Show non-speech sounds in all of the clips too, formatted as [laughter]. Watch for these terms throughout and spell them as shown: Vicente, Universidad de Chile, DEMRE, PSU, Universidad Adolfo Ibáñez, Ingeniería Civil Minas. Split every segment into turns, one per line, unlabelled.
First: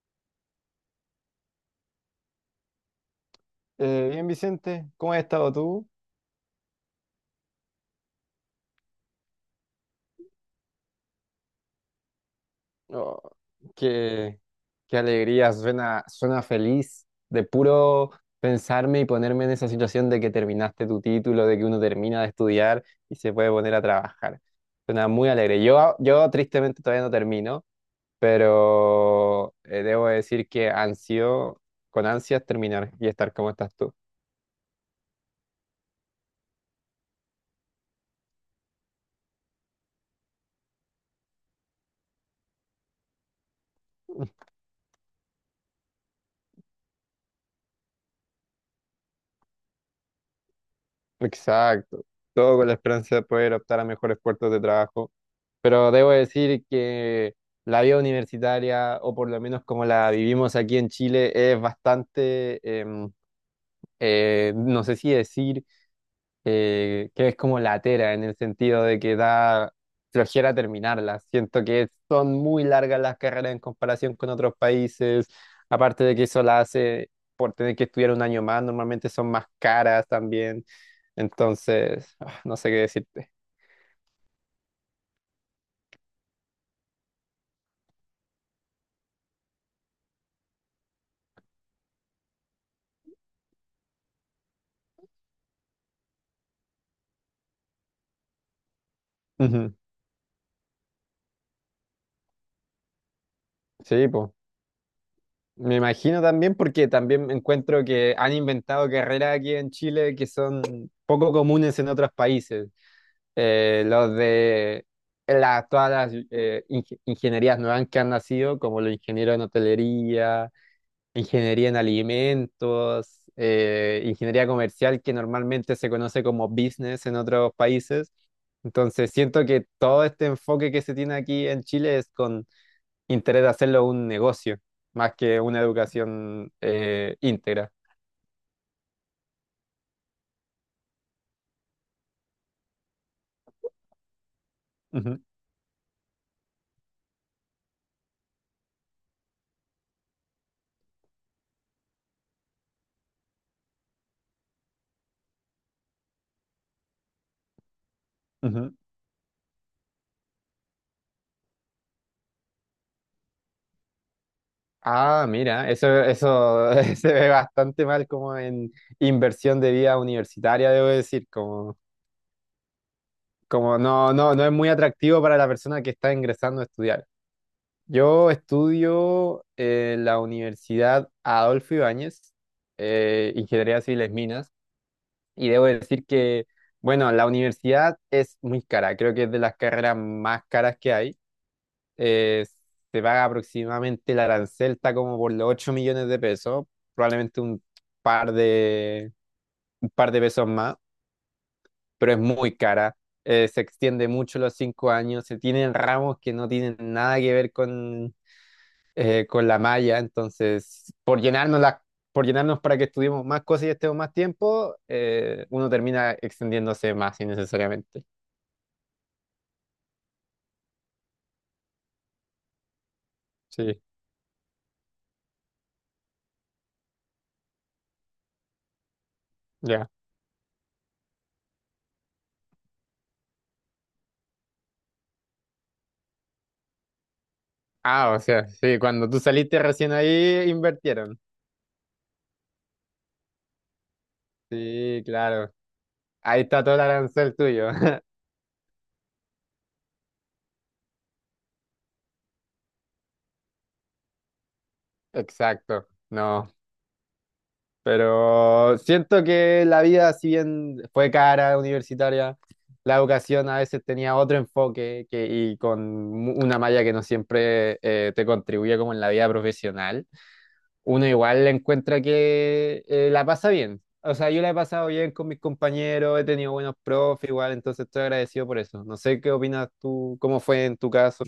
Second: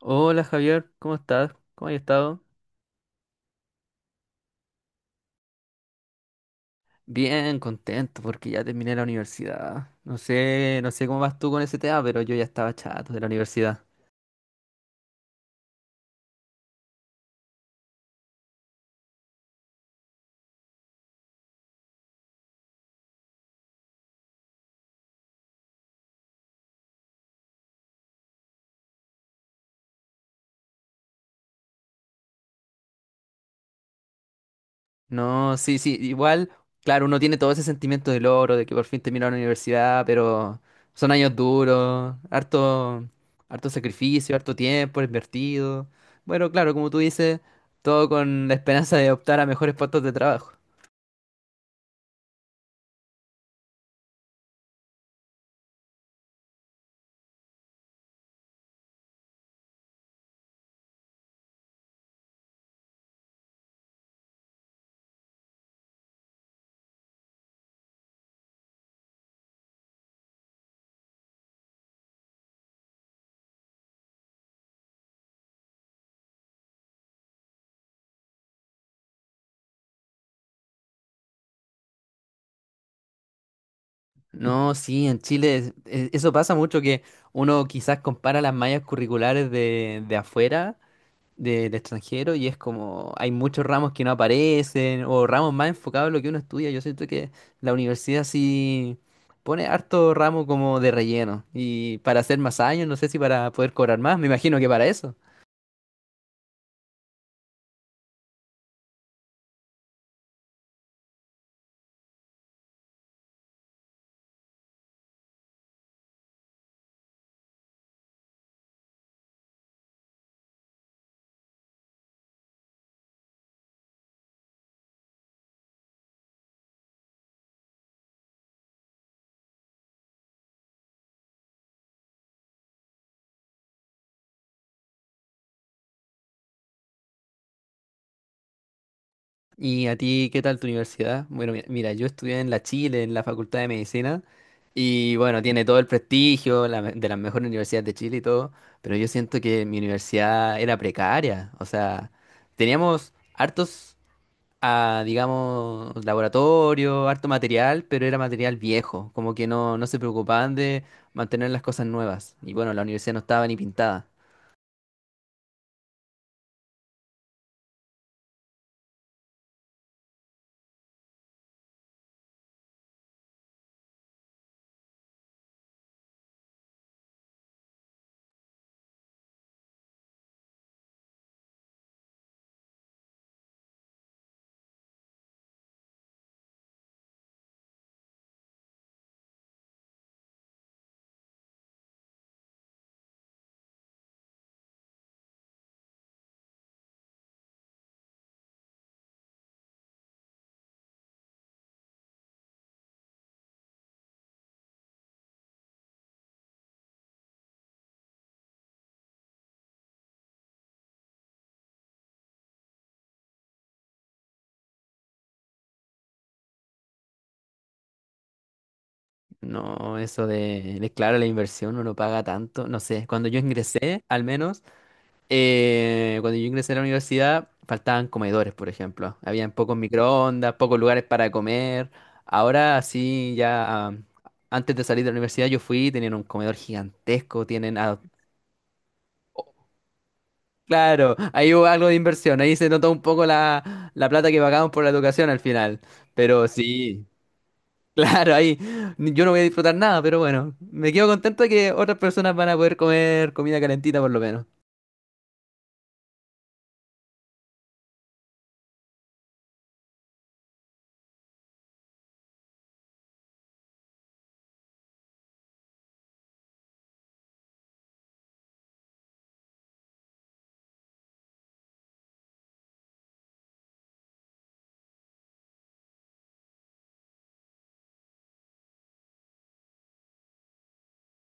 Hola Javier, ¿cómo estás? ¿Cómo has estado?
Bien, Vicente, ¿cómo has estado tú?
Bien, contento porque ya terminé la universidad. No sé cómo vas tú con ese tema, pero yo ya estaba chato de
Oh,
la universidad.
qué, qué alegría, suena feliz de puro pensarme y ponerme en esa situación de que terminaste tu título, de que uno termina de estudiar y se puede poner a trabajar. Suena muy alegre. Yo tristemente todavía no termino, pero debo decir que ansio, con ansias terminar y estar como estás tú.
No, sí, igual, claro, uno tiene todo ese sentimiento de logro, de que por fin terminó la universidad, pero son años duros, harto sacrificio, harto tiempo invertido. Bueno, claro, como tú dices, todo con la esperanza de optar a mejores puestos de trabajo.
Exacto, todo con la esperanza de poder optar a mejores puertos de trabajo, pero debo decir que la vida universitaria, o por lo menos como la vivimos aquí en Chile, es bastante, no sé si decir que es como latera en el sentido de que da flojera terminarlas. Siento que son muy largas las carreras en comparación con otros países, aparte de que eso la hace por tener que estudiar un año más, normalmente son más caras también. Entonces, no sé qué decirte.
No, sí, en Chile eso pasa mucho que uno quizás compara las mallas curriculares de afuera, de extranjero, y es como hay muchos ramos que no aparecen o ramos más enfocados en lo que uno estudia. Yo siento que la universidad sí pone
Ujú.
harto ramo como de relleno y para hacer más años, no sé si para poder cobrar
Sí,
más, me
pues.
imagino que para eso.
Me imagino también porque también encuentro que han inventado carreras aquí en Chile que son poco comunes en otros países. Los de todas las ingenierías nuevas que han nacido, como los ingenieros en hotelería, ingeniería en alimentos, ingeniería comercial, que normalmente se conoce como business en otros países. Entonces, siento que todo este enfoque que se tiene aquí en Chile es con interés de hacerlo un negocio, más que una educación íntegra.
¿Y a ti qué tal tu universidad? Bueno, mira, yo estudié en la Chile, en la Facultad de Medicina, y
Ujú,
bueno, tiene todo el prestigio la de las mejores universidades de Chile y todo, pero yo siento que mi universidad era precaria, o sea, teníamos hartos, digamos, laboratorio, harto material, pero era material
ujú.
viejo, como que no se preocupaban de mantener las cosas nuevas, y bueno, la universidad no estaba ni pintada.
Ah, mira, eso [laughs] se ve bastante mal como en inversión de vida universitaria, debo decir, como, como no es muy atractivo para la persona que está ingresando a estudiar. Yo estudio en la Universidad Adolfo Ibáñez, Ingeniería Civiles Minas, y debo decir que, bueno, la universidad es muy cara, creo que es de las carreras más caras que hay. eh, Se paga aproximadamente el arancel, está como por los 8 millones de pesos, probablemente par de, un par de pesos más, pero es muy cara. Se extiende mucho los 5 años, se tienen ramos que no tienen nada que ver con la malla, entonces por llenarnos para que estudiemos más cosas y estemos más tiempo, uno termina extendiéndose más innecesariamente.
No, eso de claro, la inversión uno paga tanto, no sé, cuando yo
Sí,
ingresé, al menos... Cuando yo ingresé a la universidad, faltaban comedores, por ejemplo. Habían pocos
ya.
microondas, pocos lugares para comer. Ahora sí, antes de salir de la universidad yo fui, tenían un comedor gigantesco, tienen...
Ah, o sea, sí, cuando tú saliste recién ahí,
Claro,
invirtieron.
ahí hubo algo de inversión, ahí se notó un poco la plata que pagamos por la
Sí,
educación al
claro.
final.
Ahí
Pero
está todo el
sí,
arancel tuyo.
[laughs]
[laughs]
claro, ahí yo no voy a disfrutar nada, pero bueno, me quedo contento de que otras personas van a poder comer comida calentita por lo menos.
Exacto. No. Pero siento que la vida, si bien fue cara, universitaria, la educación a veces tenía otro enfoque que, y con una malla que no siempre te contribuye como en la vida profesional. Uno igual encuentra que la pasa bien. O sea, yo la he pasado bien con mis compañeros, he tenido buenos profes igual, entonces estoy agradecido por eso. No sé qué opinas tú, cómo fue en tu caso.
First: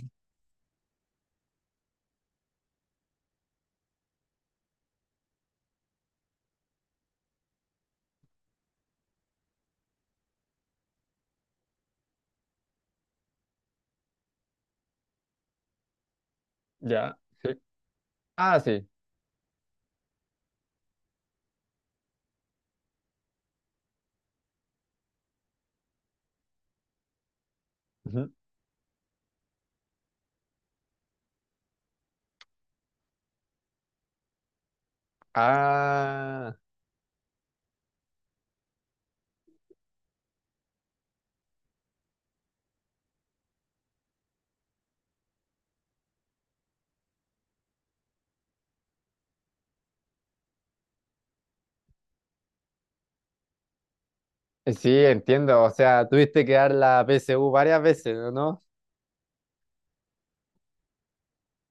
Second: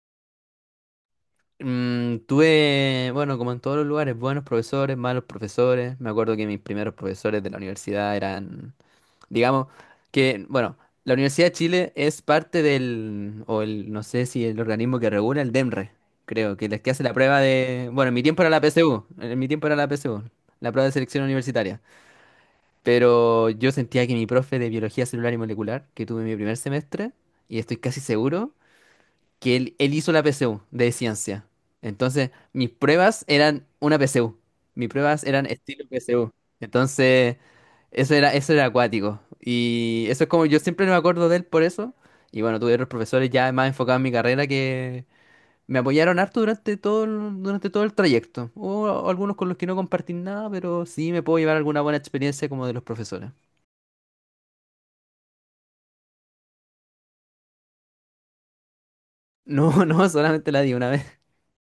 Tuve, bueno, como en todos los lugares, buenos profesores, malos profesores. Me acuerdo que mis primeros profesores de la universidad eran, digamos, que, bueno, la Universidad de Chile es parte del, o el, no sé si el organismo que regula, el DEMRE, creo, que es que hace la
Ya.
prueba
Sí.
de, bueno, en mi tiempo era
Ah,
la
sí.
PSU, en mi tiempo era la PSU, la prueba de selección universitaria. Pero yo sentía que mi profe de biología celular y molecular, que tuve en mi primer semestre, y estoy casi seguro que él hizo la PSU de ciencia. Entonces, mis pruebas eran una PSU. Mis pruebas eran estilo PSU.
Ah,
Entonces, eso era acuático. Y eso es como yo siempre me acuerdo de él por eso. Y bueno, tuve otros profesores ya más enfocados en mi carrera que me apoyaron harto durante todo el trayecto. Hubo algunos con los que no compartí nada, pero sí me puedo llevar alguna buena experiencia como de los profesores.
sí, entiendo. O sea, tuviste que dar la PSU varias veces, ¿o no?
No, [laughs] no, solamente la di una vez.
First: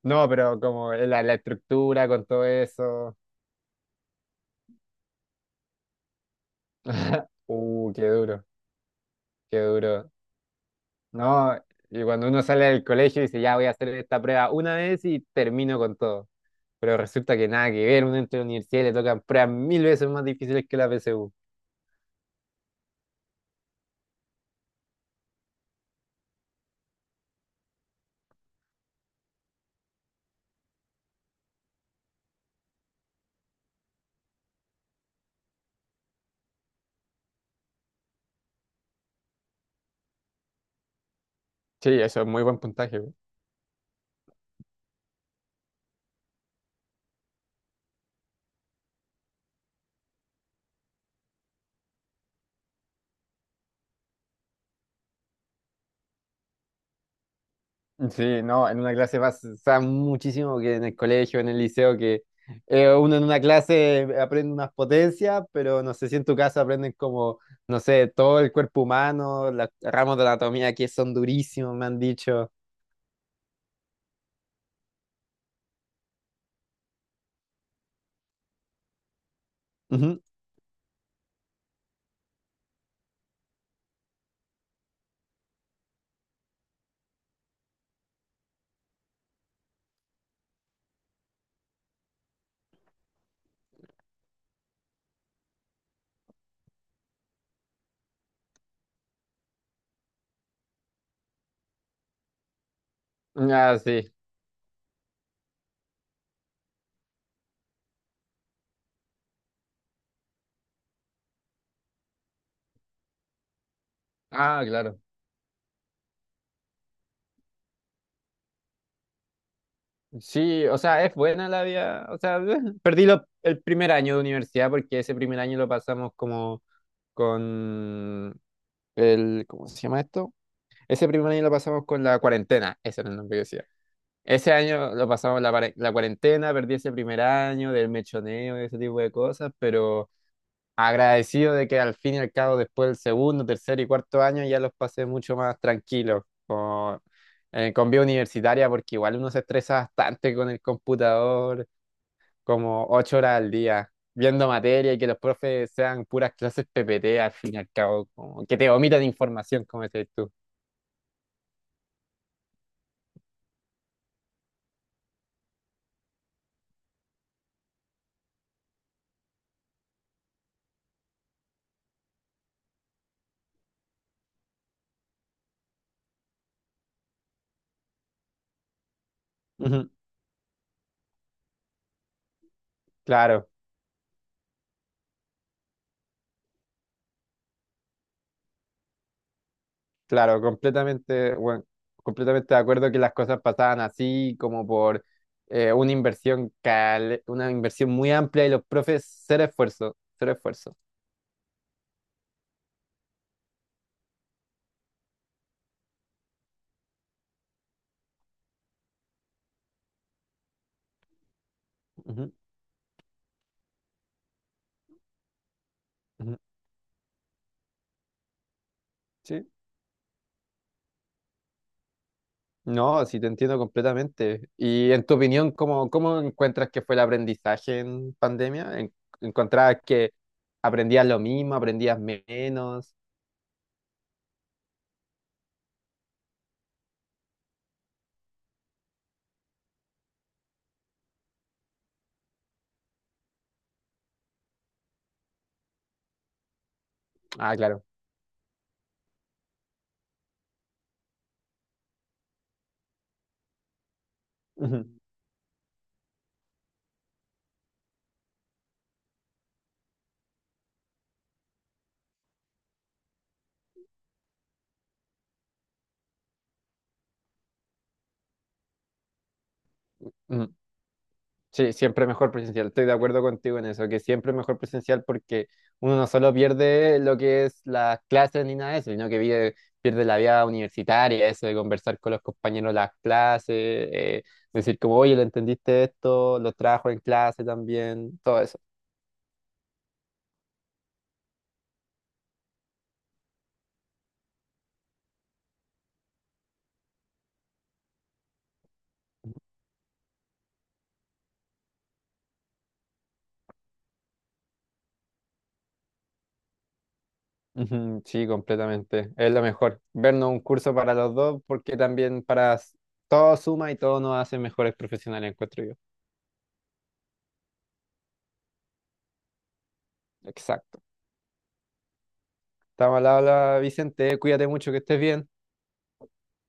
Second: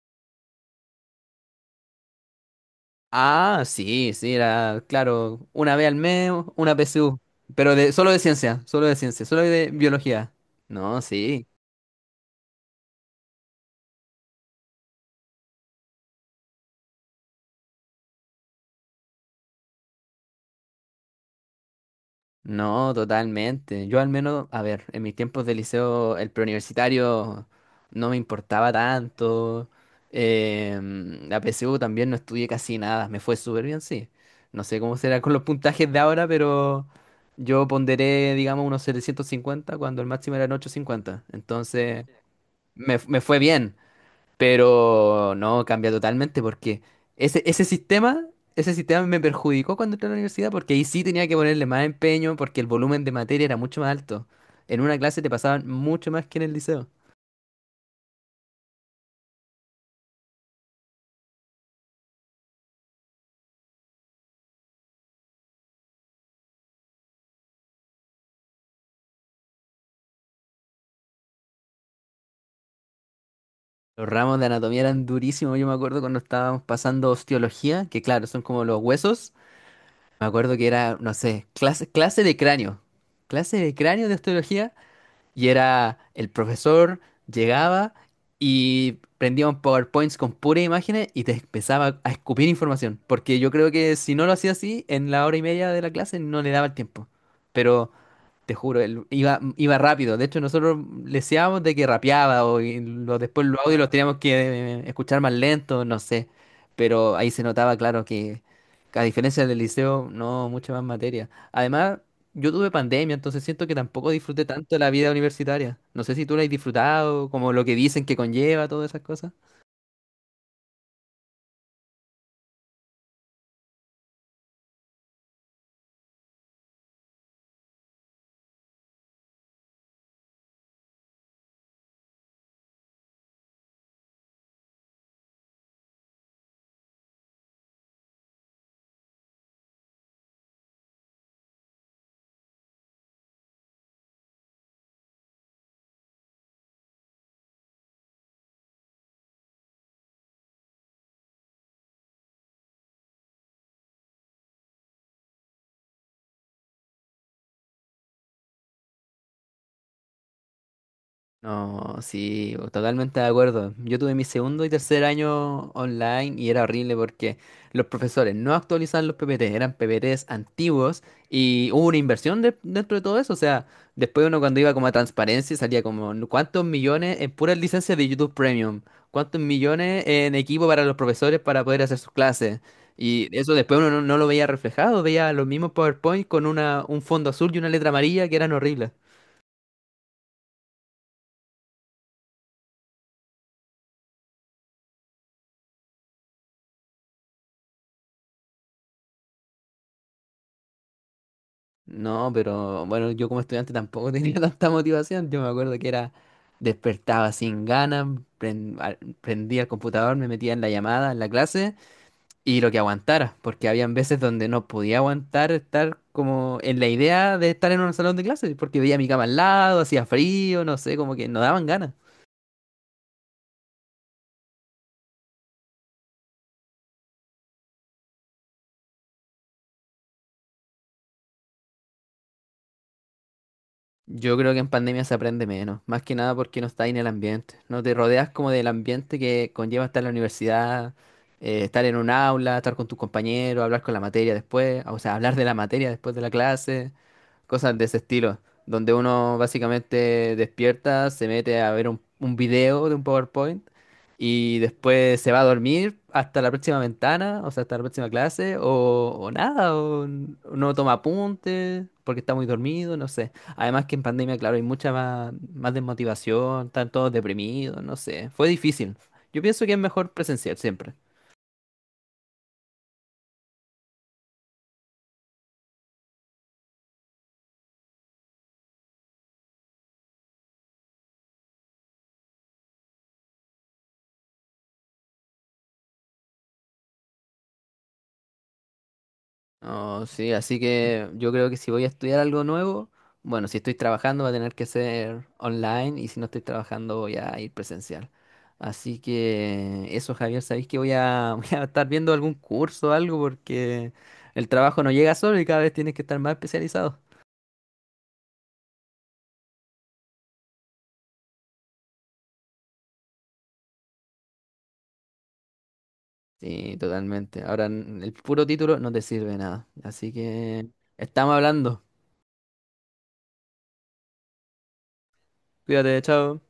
No, pero como la estructura con todo eso.
Ah, sí, sí, era, claro, una vez al mes, una PSU,
[laughs]
pero de,
Qué
solo de
duro,
ciencia, solo de ciencia, solo
qué
de
duro.
biología. No, sí,
No, y cuando uno sale del colegio y dice, ya voy a hacer esta prueba una vez y termino con todo. Pero resulta que nada que ver, uno entra a la universidad y le tocan pruebas mil veces más difíciles que la PSU.
no, totalmente. Yo al menos, a ver, en mis tiempos de liceo, el preuniversitario no me importaba tanto. La PSU también no estudié casi nada, me fue súper bien, sí. No sé cómo será con los puntajes de ahora, pero yo ponderé, digamos, unos 750 cuando el máximo eran 850.
Sí,
Entonces...
eso es muy buen
Me,
puntaje.
me fue bien. Pero no, cambia totalmente porque ese, ese sistema, ese sistema me perjudicó cuando entré a la universidad porque ahí sí tenía que ponerle más empeño porque el volumen de materia era mucho más alto. En una clase te pasaban mucho más que en el liceo.
Sí, no, en una clase pasa muchísimo que en el colegio, en el liceo, que uno en una clase aprende unas potencias, pero no sé si en tu caso aprenden como, no sé, todo el cuerpo humano, los ramos de anatomía que son durísimos, me han dicho.
Los ramos de anatomía eran durísimos. Yo me acuerdo cuando estábamos pasando osteología, que claro, son como los huesos.
Ujú.
Me acuerdo que era, no sé, clase de cráneo. Clase de cráneo de osteología. Y era el profesor, llegaba y prendía un PowerPoint con puras imágenes y te empezaba a escupir información. Porque yo creo que si no lo hacía así, en la hora y media de la clase no le daba el tiempo. Pero te juro, él iba rápido. De hecho, nosotros leseábamos de que rapeaba después los
Ah,
audios los
sí.
teníamos que escuchar más lento, no sé. Pero ahí se notaba, claro, que a diferencia del liceo, no, mucha más materia. Además, yo tuve pandemia, entonces siento que tampoco disfruté
Ah,
tanto la
claro.
vida universitaria. No sé si tú la has disfrutado, como lo que dicen que conlleva, todas esas cosas.
Sí, o sea, es buena la vida. O sea, [laughs] el primer año de universidad porque ese primer año lo pasamos como con el, ¿cómo se llama esto? Ese primer año lo pasamos con la cuarentena, ese era el nombre que decía. Ese año lo pasamos la cuarentena, perdí ese primer año del mechoneo y ese tipo de cosas, pero agradecido de que al fin y al cabo después del segundo, tercer y cuarto año ya los pasé mucho más tranquilos con vida universitaria, porque igual uno se estresa bastante con el computador, como ocho horas al día, viendo materia y que los profes sean puras clases PPT al fin y al cabo, como que te vomitan información, como decís tú.
No, sí, totalmente de acuerdo. Yo tuve mi segundo y tercer año online y era horrible porque los profesores no actualizaban los PPT, eran PPTs antiguos y hubo una dentro de todo eso. O sea, después uno cuando iba como a transparencia salía como "No, cuántos millones en puras licencias de YouTube Premium, cuántos
Ujú.
millones en equipo para los profesores para poder hacer sus clases". Y
Claro.
eso después uno no lo veía reflejado, veía los mismos PowerPoint con un fondo azul y una letra amarilla que eran horribles.
Claro, completamente, bueno, completamente de acuerdo que las cosas pasaban así, como por una una inversión muy amplia y los profes ser esfuerzo, ser esfuerzo.
No, pero bueno, yo como estudiante tampoco tenía [laughs] tanta motivación. Yo me acuerdo que era despertaba sin ganas, prendía el computador, me metía en la llamada, en la clase
Ujú,
y lo que aguantara, porque habían veces donde no podía aguantar estar
ujú.
como en la idea de estar en un salón de clases, porque veía mi cama al
Sí.
lado, hacía frío, no sé, como que no daban ganas.
No, sí te entiendo completamente. Y en tu opinión, ¿cómo, cómo encuentras que fue el aprendizaje en pandemia? ¿En- ¿Encontrabas que aprendías lo mismo, aprendías menos?
Yo creo que en pandemia se aprende menos, más que nada porque no estás en el ambiente, no te rodeas como del ambiente que conlleva estar en la universidad, estar en un aula, estar con tus compañeros, hablar con la materia después, o sea, hablar de la materia después de la clase,
Ah,
cosas
claro.
de ese estilo, donde uno básicamente despierta, se mete a ver un video de un PowerPoint y después se va a dormir hasta la próxima ventana, o sea, hasta la próxima clase, o nada, no toma apuntes porque está muy dormido, no sé. Además que en pandemia, claro, hay mucha más desmotivación, están todos deprimidos, no sé. Fue difícil. Yo pienso que es mejor
Ujú, ujú.
presencial siempre.
Sí, siempre mejor presencial. Estoy de acuerdo contigo en eso, que siempre es mejor presencial porque uno no solo pierde lo que es las clases ni nada de eso, pierde la vida universitaria, eso de conversar con los compañeros las clases, decir como, oye, ¿lo entendiste esto? ¿Lo trajo en clase también? Todo eso.
Oh, sí, así que yo creo que si voy a estudiar algo nuevo, bueno, si estoy trabajando va a tener que ser online y si no estoy trabajando voy a ir presencial. Así que eso, Javier, sabéis que voy [laughs] voy a estar viendo algún curso o algo porque el trabajo no llega solo y cada vez tienes que estar más especializado.
Ujú, sí, completamente. Es lo mejor. Vernos un curso para los dos porque también todo suma y todo nos hace mejores profesionales, encuentro yo.
Sí, totalmente. Ahora el puro título no te sirve de nada. Así que
Exacto.
estamos hablando.
Estamos al habla, Vicente. Cuídate mucho, que estés bien.
Cuídate, chao.